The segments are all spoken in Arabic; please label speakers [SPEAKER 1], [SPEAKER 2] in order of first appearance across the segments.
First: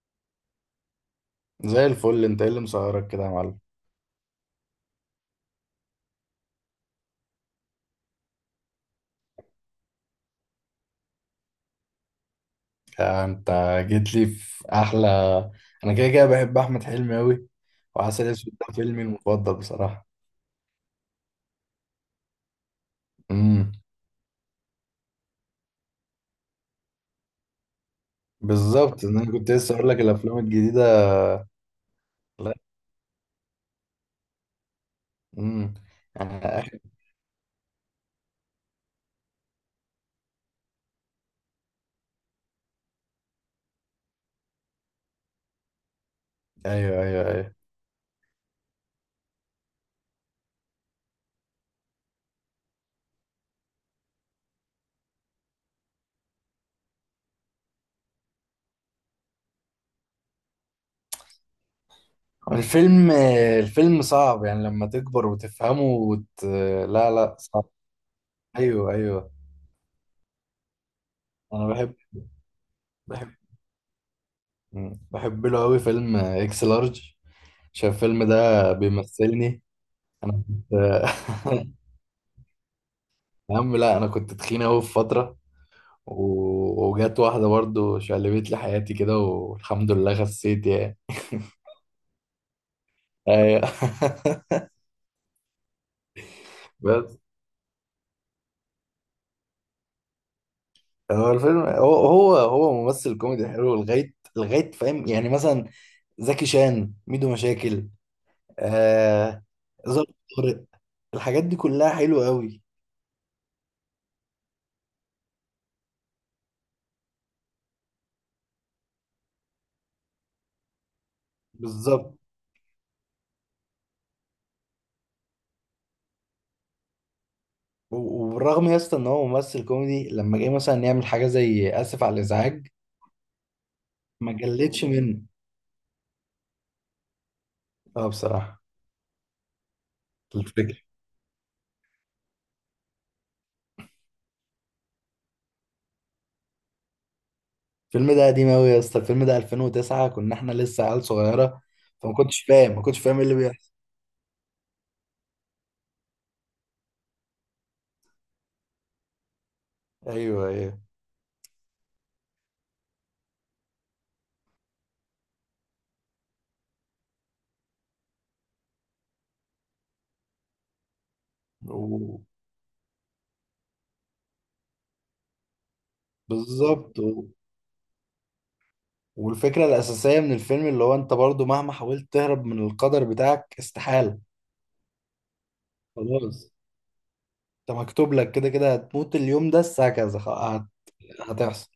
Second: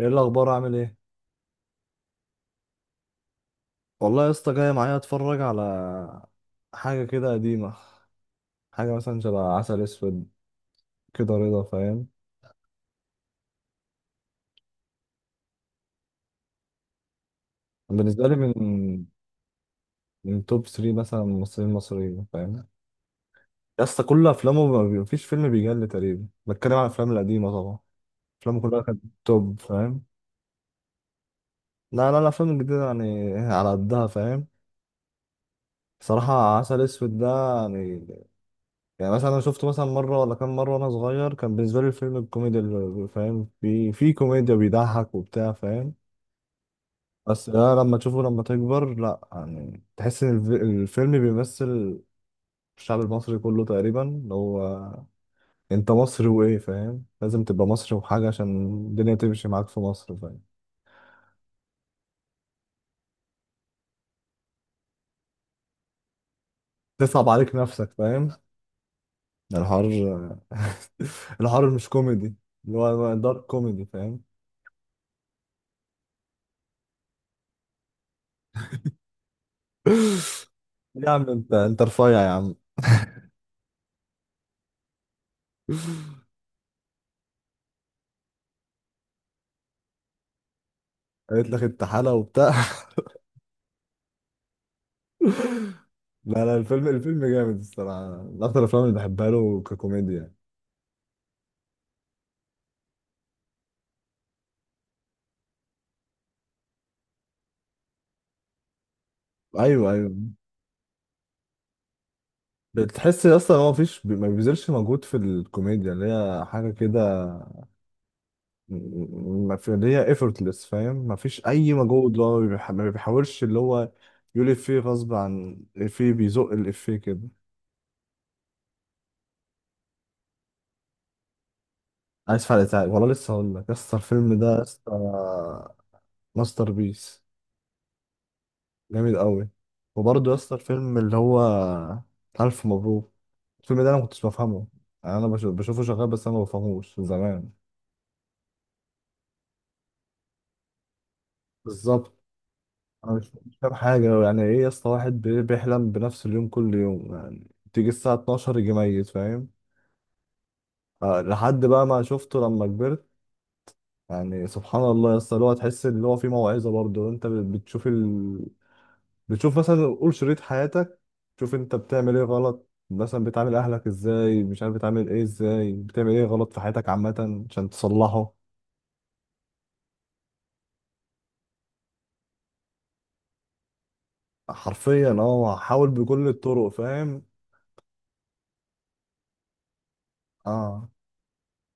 [SPEAKER 1] ايه الاخبار؟ عامل ايه؟
[SPEAKER 2] زي الفل، انت ايه اللي مسهرك كده يا معلم؟
[SPEAKER 1] والله يا اسطى جاي معايا اتفرج على حاجه كده قديمه، حاجه مثلا شبه عسل اسود كده، رضا فاهم؟
[SPEAKER 2] انت جيت لي في احلى. انا كده كده بحب احمد حلمي قوي، وعسل
[SPEAKER 1] بالنسبه لي
[SPEAKER 2] اسود
[SPEAKER 1] من
[SPEAKER 2] ده فيلمي المفضل بصراحه.
[SPEAKER 1] من توب 3 مثلا ممثلين مصريين فاهم؟
[SPEAKER 2] امم
[SPEAKER 1] يا اسطى كل افلامه ما بي- مفيش فيلم بيجل تقريبا، بتكلم على الافلام القديمه طبعا، افلامه كلها كانت
[SPEAKER 2] بالظبط، ان انا كنت
[SPEAKER 1] توب
[SPEAKER 2] لسه اقول لك
[SPEAKER 1] فاهم؟
[SPEAKER 2] الافلام الجديده.
[SPEAKER 1] لا لا، الافلام
[SPEAKER 2] لا.
[SPEAKER 1] الجديده يعني على قدها فاهم؟
[SPEAKER 2] امم
[SPEAKER 1] بصراحه
[SPEAKER 2] يعني آخر-
[SPEAKER 1] عسل اسود ده يعني، يعني مثلا انا شفته مثلا مره ولا كام مره وانا صغير، كان بالنسبه لي الفيلم الكوميدي فاهم؟ في كوميديا بيضحك وبتاع فاهم؟
[SPEAKER 2] ايوه، ايوه،
[SPEAKER 1] بس
[SPEAKER 2] ايوه.
[SPEAKER 1] ده لما تشوفه لما تكبر لا يعني، تحس ان الفيلم بيمثل الشعب المصري كله تقريبا، اللي هو انت مصري وايه فاهم؟ لازم تبقى مصري وحاجه عشان الدنيا تمشي معاك في مصر فاهم؟
[SPEAKER 2] الفيلم الفيلم صعب يعني لما تكبر وتفهمه لا
[SPEAKER 1] تصعب
[SPEAKER 2] لا،
[SPEAKER 1] عليك
[SPEAKER 2] صعب.
[SPEAKER 1] نفسك فاهم؟
[SPEAKER 2] ايوه ايوه.
[SPEAKER 1] ده الحوار.
[SPEAKER 2] انا
[SPEAKER 1] الحوار مش
[SPEAKER 2] بحب،
[SPEAKER 1] كوميدي، اللي هو
[SPEAKER 2] بحب.
[SPEAKER 1] دارك كوميدي فاهم؟
[SPEAKER 2] مم. بحب له قوي فيلم اكس لارج، عشان الفيلم ده بيمثلني. انا كنت.
[SPEAKER 1] يا عم انت انت رفيع يا
[SPEAKER 2] يا عم لا، انا كنت تخين اوي في فتره
[SPEAKER 1] عم.
[SPEAKER 2] و... وجت واحده برضو شقلبت لي حياتي كده، والحمد لله خسيت يعني.
[SPEAKER 1] قالت لك انت حالة وبتاع.
[SPEAKER 2] أيوة.
[SPEAKER 1] لا لا، الفيلم
[SPEAKER 2] بس
[SPEAKER 1] الفيلم جامد الصراحة، من أكتر الأفلام اللي بحبها له ككوميديا.
[SPEAKER 2] هو الفيلم، هو ممثل كوميدي حلو لغايه لغايه، فاهم؟ يعني مثلا زكي، شان، ميدو مشاكل، آه،
[SPEAKER 1] أيوه
[SPEAKER 2] ظرف،
[SPEAKER 1] أيوه.
[SPEAKER 2] طارق، الحاجات دي كلها حلوه قوي.
[SPEAKER 1] بتحس أصلا هو مفيش، ما بيبذلش مجهود في الكوميديا، اللي هي حاجة كده، ما في اللي هي effortless فاهم؟ مفيش أي مجهود،
[SPEAKER 2] بالظبط.
[SPEAKER 1] اللي هو ما بيحاولش، اللي هو يقول إفيه غصب عن إفيه، بيزق الإفيه كده.
[SPEAKER 2] وبالرغم يا اسطى ان هو ممثل كوميدي، لما جه مثلا يعمل حاجه زي اسف على
[SPEAKER 1] عايز فرق
[SPEAKER 2] الازعاج،
[SPEAKER 1] تعب والله، لسه هقول لك يا اسطى
[SPEAKER 2] ما
[SPEAKER 1] الفيلم ده يا
[SPEAKER 2] جلتش
[SPEAKER 1] اسطى
[SPEAKER 2] منه.
[SPEAKER 1] ماستر بيس،
[SPEAKER 2] اه بصراحه.
[SPEAKER 1] جامد قوي. وبرضه يا اسطى
[SPEAKER 2] الفكره.
[SPEAKER 1] الفيلم اللي هو ألف مبروك، الفيلم ده أنا ما كنتش بفهمه، يعني أنا بشوفه شغال بس أنا ما بفهموش من زمان.
[SPEAKER 2] الفيلم ده قديم أوي يا اسطى، الفيلم ده 2009، كنا احنا لسه عيال صغيرة، فما
[SPEAKER 1] بالظبط.
[SPEAKER 2] كنتش فاهم، ما كنتش
[SPEAKER 1] أنا
[SPEAKER 2] فاهم ايه
[SPEAKER 1] مش
[SPEAKER 2] اللي
[SPEAKER 1] مش
[SPEAKER 2] بيحصل.
[SPEAKER 1] فاهم حاجة، يعني إيه يا اسطى واحد بيحلم بنفس اليوم كل يوم، يعني تيجي الساعة 12 يجي ميت فاهم؟
[SPEAKER 2] ايوه ايوه.
[SPEAKER 1] آه، لحد بقى ما شفته لما كبرت، يعني سبحان الله يا اسطى، اللي هو تحس إن هو في موعظة برضه، أنت بتشوف، بتشوف مثلا قول شريط حياتك، تشوف انت بتعمل
[SPEAKER 2] و-
[SPEAKER 1] ايه غلط، مثلا بتعامل اهلك ازاي، مش عارف بتعامل ايه ازاي، بتعمل ايه غلط في حياتك
[SPEAKER 2] بالظبط.
[SPEAKER 1] عامة عشان تصلحه.
[SPEAKER 2] والفكرة الأساسية من الفيلم اللي هو انت برضو مهما حاولت تهرب من القدر بتاعك، استحالة.
[SPEAKER 1] حرفيا اه، حاول بكل
[SPEAKER 2] خلاص،
[SPEAKER 1] الطرق فاهم؟
[SPEAKER 2] انت مكتوب لك كده كده هتموت اليوم ده الساعة كذا،
[SPEAKER 1] اه
[SPEAKER 2] هتحصل.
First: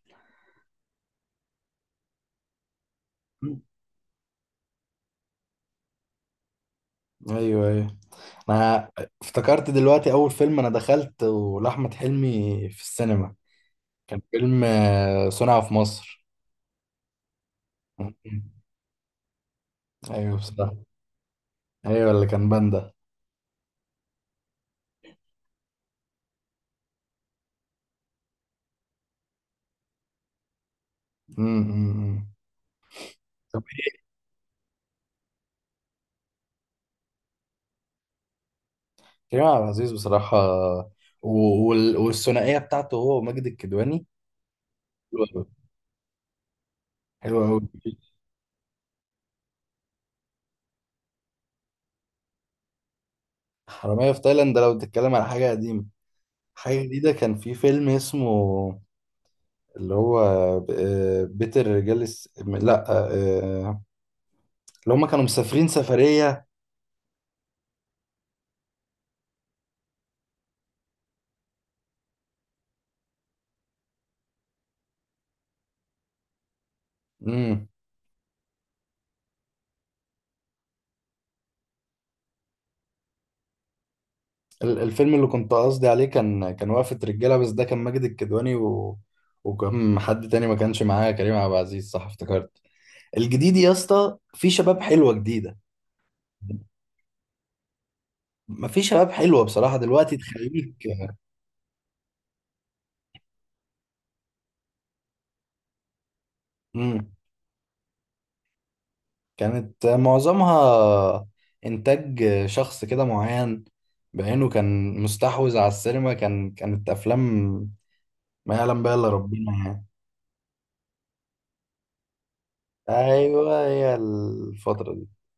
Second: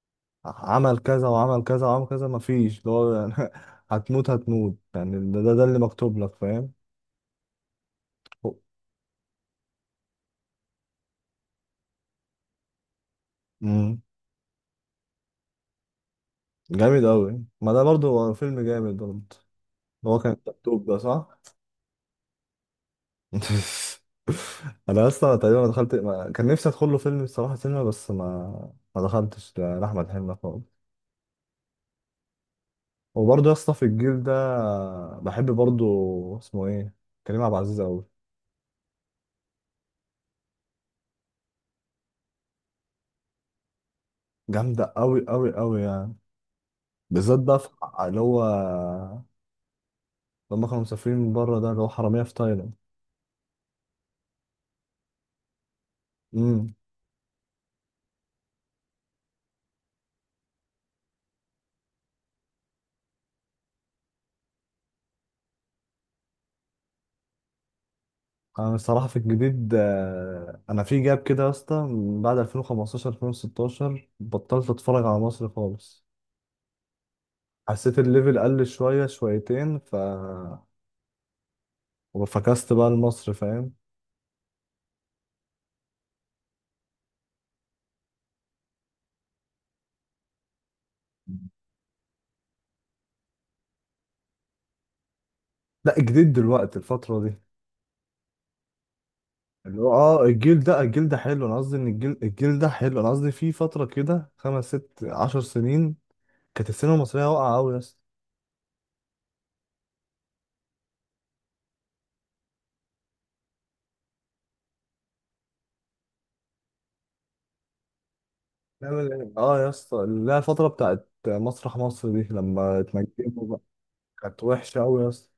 [SPEAKER 1] عمل كذا وعمل كذا وعمل كذا، مفيش اللي هو يعني. هتموت هتموت يعني، ده اللي مكتوب لك فاهم؟
[SPEAKER 2] ايوه ايوه. انا افتكرت دلوقتي اول فيلم انا دخلت لاحمد حلمي في السينما،
[SPEAKER 1] امم.
[SPEAKER 2] كان فيلم صنع في مصر.
[SPEAKER 1] جامد قوي، ما ده برضه هو فيلم جامد برضه، اللي هو كان
[SPEAKER 2] ايوه بصراحه،
[SPEAKER 1] مكتوب ده صح.
[SPEAKER 2] ايوه اللي كان باندا.
[SPEAKER 1] انا اصلا تقريبا ما دخلت ما... كان نفسي ادخل له فيلم الصراحه سينما، بس ما دخلتش لاحمد حلمي خالص.
[SPEAKER 2] امم.
[SPEAKER 1] وبرضه يا
[SPEAKER 2] طب
[SPEAKER 1] اسطى في
[SPEAKER 2] ايه؟
[SPEAKER 1] الجيل ده بحب برضه، اسمه ايه، كريم عبد العزيز قوي،
[SPEAKER 2] كريم عبد العزيز بصراحه. والثنائيه بتاعته هو وماجد الكدواني،
[SPEAKER 1] جامده قوي
[SPEAKER 2] حلوه قوي،
[SPEAKER 1] قوي قوي يعني، بالذات
[SPEAKER 2] حلوه
[SPEAKER 1] بقى
[SPEAKER 2] قوي.
[SPEAKER 1] في اللي هو لما كانوا مسافرين من بره، ده اللي هو حراميه في تايلاند.
[SPEAKER 2] حراميه في تايلاند ده لو بتتكلم على حاجه قديمه.
[SPEAKER 1] امم.
[SPEAKER 2] حاجه جديده كان في فيلم اسمه، اللي هو، بيت الرجال لا، آه، اللي هم كانوا مسافرين سفريه.
[SPEAKER 1] انا الصراحه في الجديد آه، انا في جاب كده يا اسطى من بعد 2015 2016 بطلت اتفرج على مصر خالص،
[SPEAKER 2] امم.
[SPEAKER 1] حسيت الليفل قل شوية شويتين، ف وفكست بقى لمصر فاهم؟
[SPEAKER 2] الفيلم اللي كنت قصدي عليه كان، كان وقفه رجاله، بس ده كان ماجد الكدواني وكان حد تاني ما كانش معاه كريم عبد العزيز، صح افتكرت. الجديد يا اسطى في شباب حلوه جديده،
[SPEAKER 1] لا، جديد دلوقتي الفترة دي،
[SPEAKER 2] ما في شباب حلوه بصراحه
[SPEAKER 1] اللي هو
[SPEAKER 2] دلوقتي
[SPEAKER 1] اه الجيل
[SPEAKER 2] تخليك.
[SPEAKER 1] ده، الجيل ده حلو، انا قصدي ان الجيل ده حلو، انا قصدي في فترة كده خمس ست عشر سنين، كانت السينما
[SPEAKER 2] امم.
[SPEAKER 1] المصرية واقعة قوي يا اسطى.
[SPEAKER 2] كانت معظمها انتاج شخص كده معين بعينه، كان مستحوذ على السينما، كان كانت افلام ما يعلم بها الا
[SPEAKER 1] نعمل ايه؟
[SPEAKER 2] ربنا
[SPEAKER 1] اه يا
[SPEAKER 2] يعني.
[SPEAKER 1] اسطى اللي هي الفترة بتاعت مسرح مصر دي لما اتنجموا
[SPEAKER 2] ايوه
[SPEAKER 1] بقى،
[SPEAKER 2] هي
[SPEAKER 1] كانت وحشة
[SPEAKER 2] الفتره
[SPEAKER 1] قوي
[SPEAKER 2] دي.
[SPEAKER 1] يا اسطى.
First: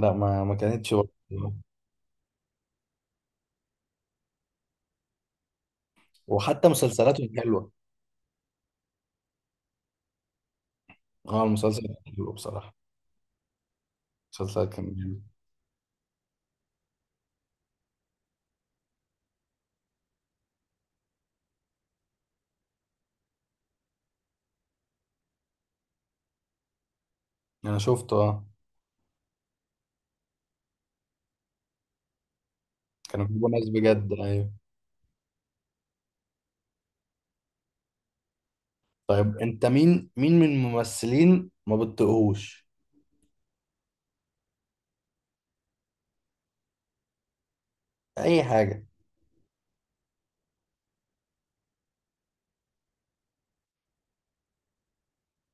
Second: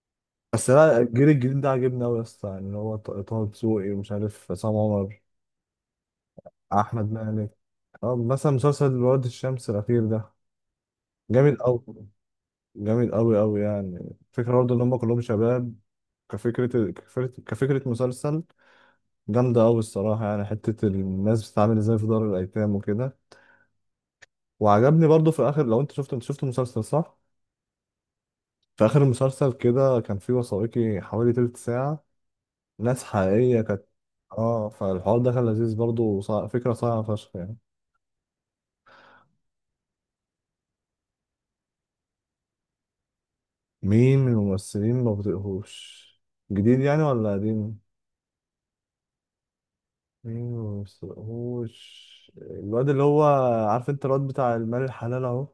[SPEAKER 2] لا، ما ما
[SPEAKER 1] بس
[SPEAKER 2] كانتش
[SPEAKER 1] لا،
[SPEAKER 2] برضه.
[SPEAKER 1] الجيل الجديد ده عجبني قوي يا اسطى، يعني اللي هو طه دسوقي، ومش عارف عصام عمر،
[SPEAKER 2] وحتى
[SPEAKER 1] احمد
[SPEAKER 2] مسلسلاته كانت
[SPEAKER 1] مالك.
[SPEAKER 2] حلوه.
[SPEAKER 1] اه مثلا مسلسل واد الشمس الاخير ده
[SPEAKER 2] اه
[SPEAKER 1] جامد قوي،
[SPEAKER 2] المسلسل كان حلو بصراحه.
[SPEAKER 1] جامد قوي قوي يعني، فكره
[SPEAKER 2] المسلسل
[SPEAKER 1] برضه ان
[SPEAKER 2] كان
[SPEAKER 1] هم كلهم
[SPEAKER 2] جامد.
[SPEAKER 1] شباب، كفكره مسلسل، جامده قوي الصراحه، يعني حته الناس بتتعامل ازاي في دار الايتام وكده. وعجبني برضه في اخر، لو انت شفت، انت شفت المسلسل صح؟
[SPEAKER 2] انا شفته اه.
[SPEAKER 1] في اخر المسلسل كده كان في وثائقي حوالي تلت ساعه، ناس
[SPEAKER 2] كانوا بيجيبوا
[SPEAKER 1] حقيقيه
[SPEAKER 2] ناس
[SPEAKER 1] كانت.
[SPEAKER 2] بجد، ايوه.
[SPEAKER 1] اه فالحوار ده كان لذيذ برضه، فكره صعبه فشخ يعني.
[SPEAKER 2] طيب انت مين، مين من الممثلين ما بتطيقهوش؟
[SPEAKER 1] مين من الممثلين ما بطيقهوش؟ جديد يعني ولا قديم؟
[SPEAKER 2] اي حاجه.
[SPEAKER 1] مين ما بطيقهوش؟ الواد اللي هو، عارف انت الواد بتاع المال الحلال اهو؟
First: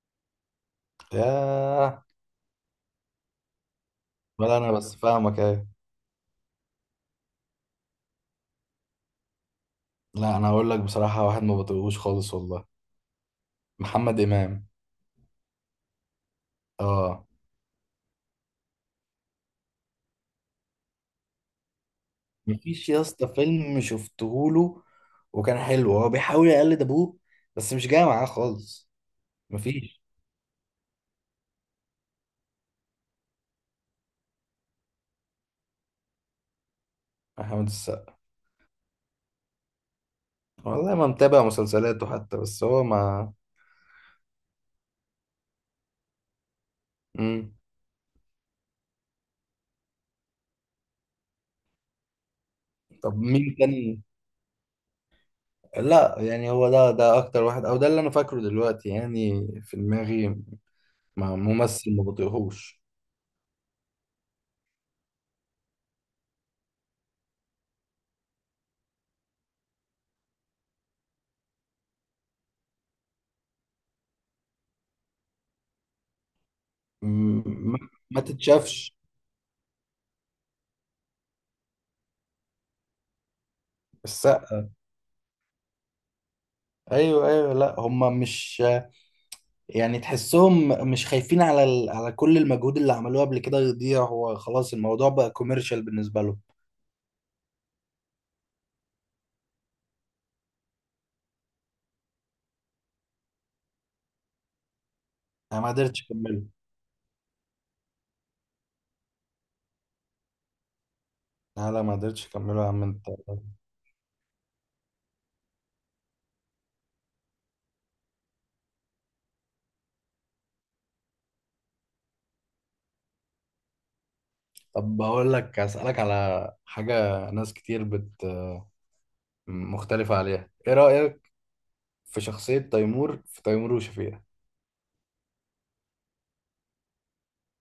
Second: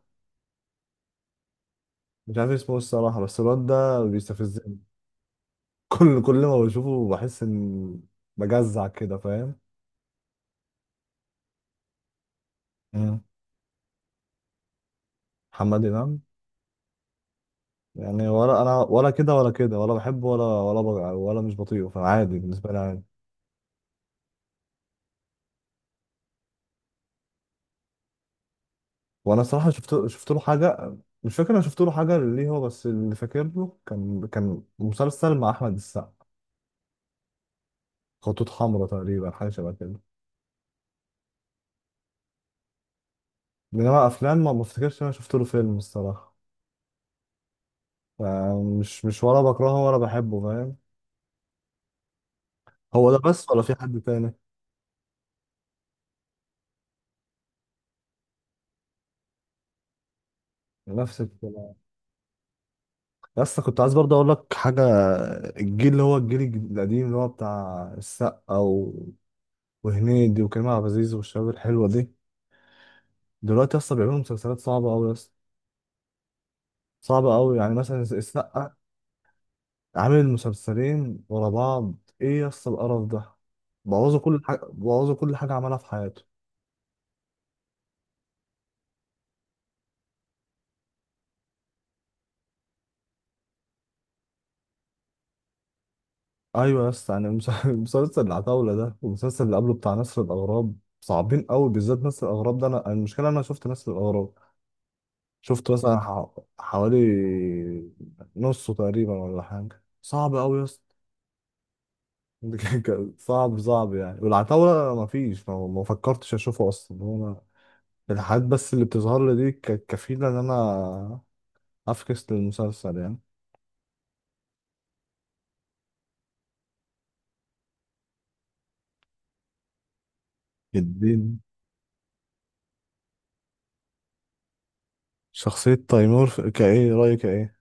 [SPEAKER 2] ياه.
[SPEAKER 1] مش عارف اسمه إيه الصراحة، بس الواد ده
[SPEAKER 2] ولا انا،
[SPEAKER 1] بيستفزني.
[SPEAKER 2] بس فاهمك، ايه؟
[SPEAKER 1] كل ما بشوفه بحس ان، بجزع كده فاهم؟
[SPEAKER 2] لا انا هقول لك بصراحه، واحد ما بطيقهوش خالص والله،
[SPEAKER 1] مم.
[SPEAKER 2] محمد امام.
[SPEAKER 1] محمد إمام،
[SPEAKER 2] اه.
[SPEAKER 1] يعني ولا انا، ولا كده ولا كده، ولا بحبه ولا ولا ولا مش بطيقه، فعادي بالنسبة لي،
[SPEAKER 2] مفيش يا
[SPEAKER 1] عادي.
[SPEAKER 2] اسطى فيلم شفتهوله وكان حلو، هو بيحاول يقلد ابوه بس مش جاي معاه خالص.
[SPEAKER 1] وانا صراحه
[SPEAKER 2] مفيش.
[SPEAKER 1] شفت له حاجه، مش فاكر انا شفت له حاجه ليه، هو بس اللي فاكر له، كان مسلسل مع احمد السقا،
[SPEAKER 2] محمد السقا.
[SPEAKER 1] خطوط حمراء تقريبا، حاجه شبه كده.
[SPEAKER 2] والله ما متابع مسلسلاته حتى، بس هو ما.
[SPEAKER 1] انما افلام ما افتكرش إن انا شفت له فيلم الصراحه.
[SPEAKER 2] مم.
[SPEAKER 1] مش ولا بكرهه ولا بحبه فاهم؟ هو
[SPEAKER 2] طب
[SPEAKER 1] ده بس
[SPEAKER 2] مين
[SPEAKER 1] ولا في حد
[SPEAKER 2] تاني؟
[SPEAKER 1] تاني؟
[SPEAKER 2] لا يعني هو ده، ده اكتر واحد او ده اللي انا فاكره دلوقتي يعني في دماغي.
[SPEAKER 1] نفس
[SPEAKER 2] ما
[SPEAKER 1] الكلام.
[SPEAKER 2] ممثل ما بطيقهوش.
[SPEAKER 1] بس كنت عايز برضه اقول لك حاجه، الجيل اللي هو القديم، اللي هو بتاع السقا و... وهنيدي وكريم عبد العزيز والشباب الحلوه دي، دلوقتي اصلا بيعملوا مسلسلات صعبه قوي، صعبة أوي
[SPEAKER 2] م-
[SPEAKER 1] يعني،
[SPEAKER 2] ما
[SPEAKER 1] مثلا
[SPEAKER 2] ما
[SPEAKER 1] السقا
[SPEAKER 2] تتشافش.
[SPEAKER 1] عامل مسلسلين ورا بعض، إيه يا اسطى القرف ده، بوظوا كل حاجة،
[SPEAKER 2] السقا،
[SPEAKER 1] بوظوا كل حاجة عملها في حياته.
[SPEAKER 2] ايوه ايوه. لا هم مش، يعني تحسهم مش خايفين على على كل المجهود اللي عملوه قبل كده يضيع، هو خلاص الموضوع بقى كوميرشال بالنسبه له.
[SPEAKER 1] أيوة يا اسطى، يعني مسلسل العتاولة ده والمسلسل اللي قبله بتاع نسر الأغراب، صعبين أوي، بالذات نسر الأغراب ده، أنا المشكلة أنا شفت نسر الأغراب،
[SPEAKER 2] انا ما
[SPEAKER 1] شفت مثلا
[SPEAKER 2] قدرتش اكمله.
[SPEAKER 1] حوالي نصه تقريبا ولا حاجة، صعب أوي يا اسطى.
[SPEAKER 2] لا لا، ما قدرتش اكمله يا عم انت.
[SPEAKER 1] كان صعب صعب يعني، والعتاولة مفيش، ما فكرتش أشوفه أصلا، هو الحاجات بس اللي بتظهر لي دي كانت كفيلة إن أنا أفكس للمسلسل يعني.
[SPEAKER 2] طب بقول لك، اسالك على حاجه. ناس كتير بت، مختلفه عليها، ايه رايك
[SPEAKER 1] الدين.
[SPEAKER 2] في شخصيه تيمور في تيمور وشفيقة؟
[SPEAKER 1] شخصية تيمور كإيه رأيك إيه؟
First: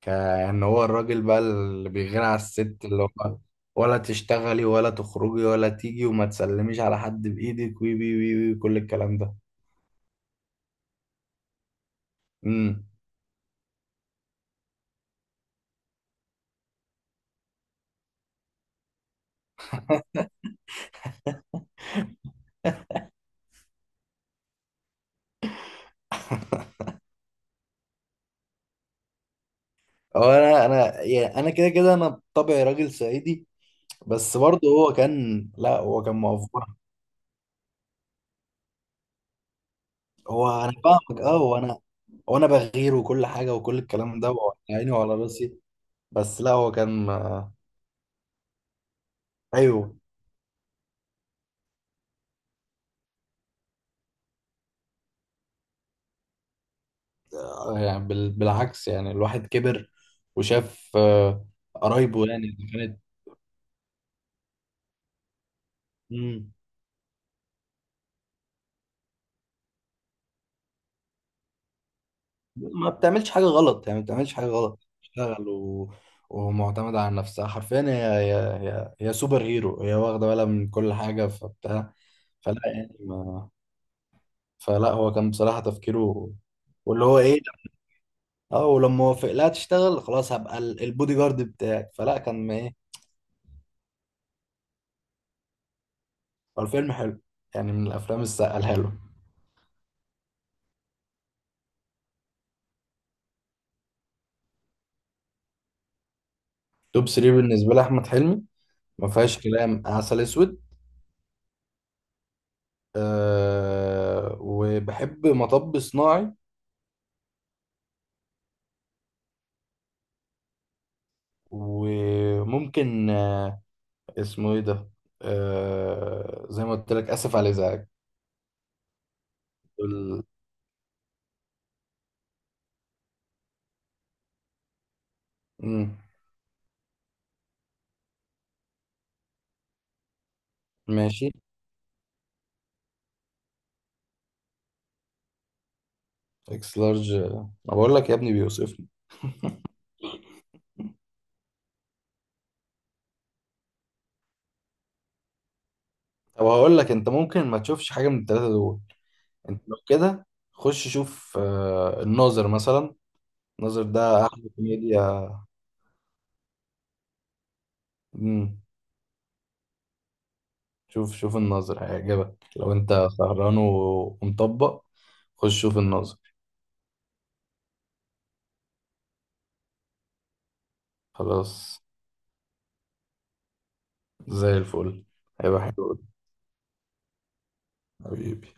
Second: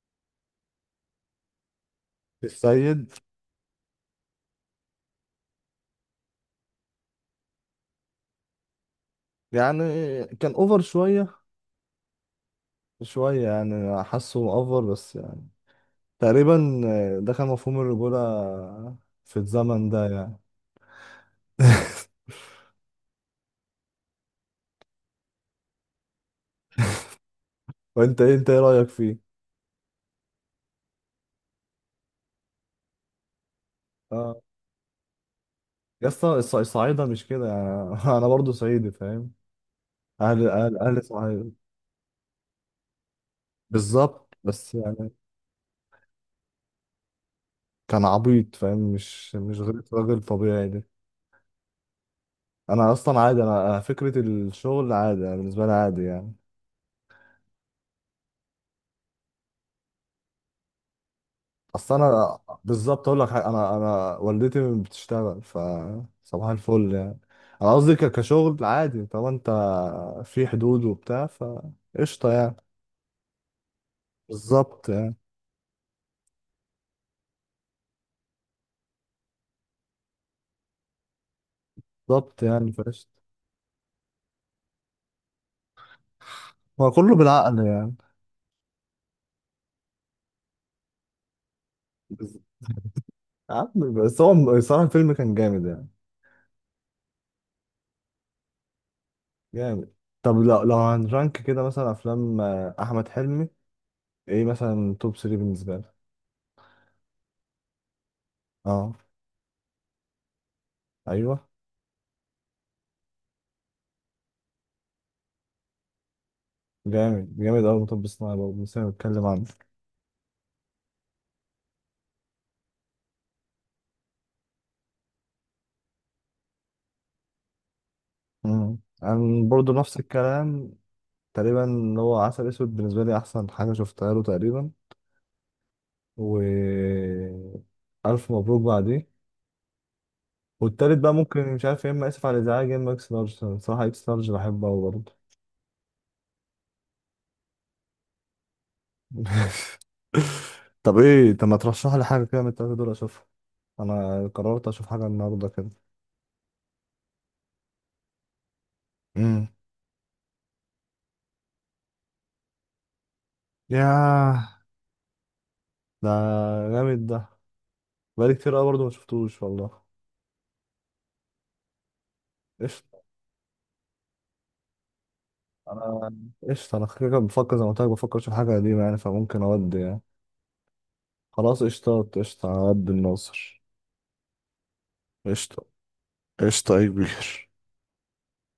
[SPEAKER 2] كان هو الراجل بقى اللي بيغني على الست اللي
[SPEAKER 1] السيد.
[SPEAKER 2] هو، ولا تشتغلي ولا تخرجي ولا تيجي وما تسلميش على حد بإيدك، وي وي وي وي، كل الكلام ده.
[SPEAKER 1] يعني كان أوفر شوية،
[SPEAKER 2] امم.
[SPEAKER 1] شوية يعني حاسه أوفر بس يعني تقريبا، ده كان مفهوم الرجولة في الزمن ده يعني. وأنت إيه، أنت إيه رأيك فيه؟
[SPEAKER 2] هو انا، انا يعني انا كده كده انا بطبعي راجل صعيدي، بس
[SPEAKER 1] آه
[SPEAKER 2] برضه هو كان، لا هو
[SPEAKER 1] يا
[SPEAKER 2] كان
[SPEAKER 1] اسطى
[SPEAKER 2] مأفور.
[SPEAKER 1] الصعايدة مش كده يعني. أنا برضو صعيدي فاهم؟ أهل
[SPEAKER 2] هو انا
[SPEAKER 1] أهل أهل
[SPEAKER 2] فاهمك اه،
[SPEAKER 1] صعيد.
[SPEAKER 2] وانا، وانا بغير وكل حاجه وكل الكلام ده
[SPEAKER 1] بالظبط،
[SPEAKER 2] وعلى
[SPEAKER 1] بس
[SPEAKER 2] عيني
[SPEAKER 1] يعني
[SPEAKER 2] وعلى راسي، بس لا هو كان.
[SPEAKER 1] كان عبيط فاهم؟ مش غير
[SPEAKER 2] ايوه.
[SPEAKER 1] راجل طبيعي ده. انا اصلا عادي، انا أنا فكره الشغل عادي، انا بالنسبه لي عادي يعني.
[SPEAKER 2] يعني بالعكس، يعني الواحد كبر وشاف
[SPEAKER 1] اصل
[SPEAKER 2] قرايبه
[SPEAKER 1] انا
[SPEAKER 2] يعني.
[SPEAKER 1] بالظبط اقول لك حاجة، انا والدتي بتشتغل ف صباح
[SPEAKER 2] مم.
[SPEAKER 1] الفل يعني، انا قصدي كشغل عادي، طب انت في حدود وبتاع فقشطه يعني.
[SPEAKER 2] ما بتعملش حاجة غلط، يعني ما بتعملش حاجة
[SPEAKER 1] بالظبط
[SPEAKER 2] غلط،
[SPEAKER 1] يعني.
[SPEAKER 2] بتشتغل ومعتمدة على نفسها حرفيا. هي, هي سوبر هيرو، هي واخدة بالها من كل حاجة فبتاع.
[SPEAKER 1] بالظبط
[SPEAKER 2] فلا
[SPEAKER 1] يعني
[SPEAKER 2] يعني
[SPEAKER 1] فقشطه.
[SPEAKER 2] ما... فلا هو كان بصراحة تفكيره،
[SPEAKER 1] هو
[SPEAKER 2] واللي
[SPEAKER 1] كله
[SPEAKER 2] هو ايه،
[SPEAKER 1] بالعقل يعني.
[SPEAKER 2] اه، ولما وافق لها تشتغل خلاص هبقى البودي جارد بتاعك، فلا
[SPEAKER 1] بز-
[SPEAKER 2] كان ما ايه.
[SPEAKER 1] بس هو صراحه الفيلم كان جامد يعني،
[SPEAKER 2] هو الفيلم حلو، يعني من الافلام السقالها له.
[SPEAKER 1] جامد. طب لو لو هنرانك كده مثلا افلام آه، احمد حلمي، ايه مثلا توب 3 بالنسبه لك؟
[SPEAKER 2] توب 3 بالنسبة لأحمد حلمي،
[SPEAKER 1] اه
[SPEAKER 2] ما فيهاش كلام عسل اسود،
[SPEAKER 1] ايوه،
[SPEAKER 2] أه وبحب مطب صناعي،
[SPEAKER 1] جامد جامد قوي، مطب صناعي برضه لسه بنتكلم عنه.
[SPEAKER 2] وممكن اسمه ايه ده، زي ما قلت لك، اسف على الازعاج.
[SPEAKER 1] امم. انا برضه نفس
[SPEAKER 2] ال-،
[SPEAKER 1] الكلام تقريبا، اللي هو عسل اسود بالنسبه لي احسن حاجه شفتها له تقريبا،
[SPEAKER 2] مم،
[SPEAKER 1] و الف مبروك بعديه، والتالت بقى
[SPEAKER 2] ماشي.
[SPEAKER 1] ممكن مش عارف، يا اما اسف على الازعاج يا اما اكس لارج، صراحه اكس لارج بحبه قوي برضه.
[SPEAKER 2] اكس لارج ما بقول لك، يا ابني بيوصفني.
[SPEAKER 1] طب ايه، طب ما ترشح لي حاجه كده من التلاته دول اشوفها، انا قررت اشوف حاجه النهارده كده.
[SPEAKER 2] طب هقول لك، انت ممكن ما تشوفش حاجه من الثلاثه دول.
[SPEAKER 1] امم.
[SPEAKER 2] انت لو كده خش شوف الناظر مثلا، الناظر ده
[SPEAKER 1] ياه
[SPEAKER 2] احلى كوميديا.
[SPEAKER 1] ده، جامد ده، بقالي كتير
[SPEAKER 2] مم،
[SPEAKER 1] قوي برضه ما شفتوش والله.
[SPEAKER 2] شوف شوف الناظر، هيعجبك لو
[SPEAKER 1] قشطة.
[SPEAKER 2] انت سهران ومطبق. خش شوف
[SPEAKER 1] انا
[SPEAKER 2] الناظر.
[SPEAKER 1] قشطة، انا كده كده بفكر زي ما قلت لك، بفكر اشوف حاجة قديمة يعني، فممكن اودي يعني. خلاص
[SPEAKER 2] خلاص،
[SPEAKER 1] قشطة قشطة عبد الناصر.
[SPEAKER 2] زي الفل، هيبقى
[SPEAKER 1] قشطة
[SPEAKER 2] حلو أوي.
[SPEAKER 1] قشطة يا كبير.
[SPEAKER 2] حبيبي.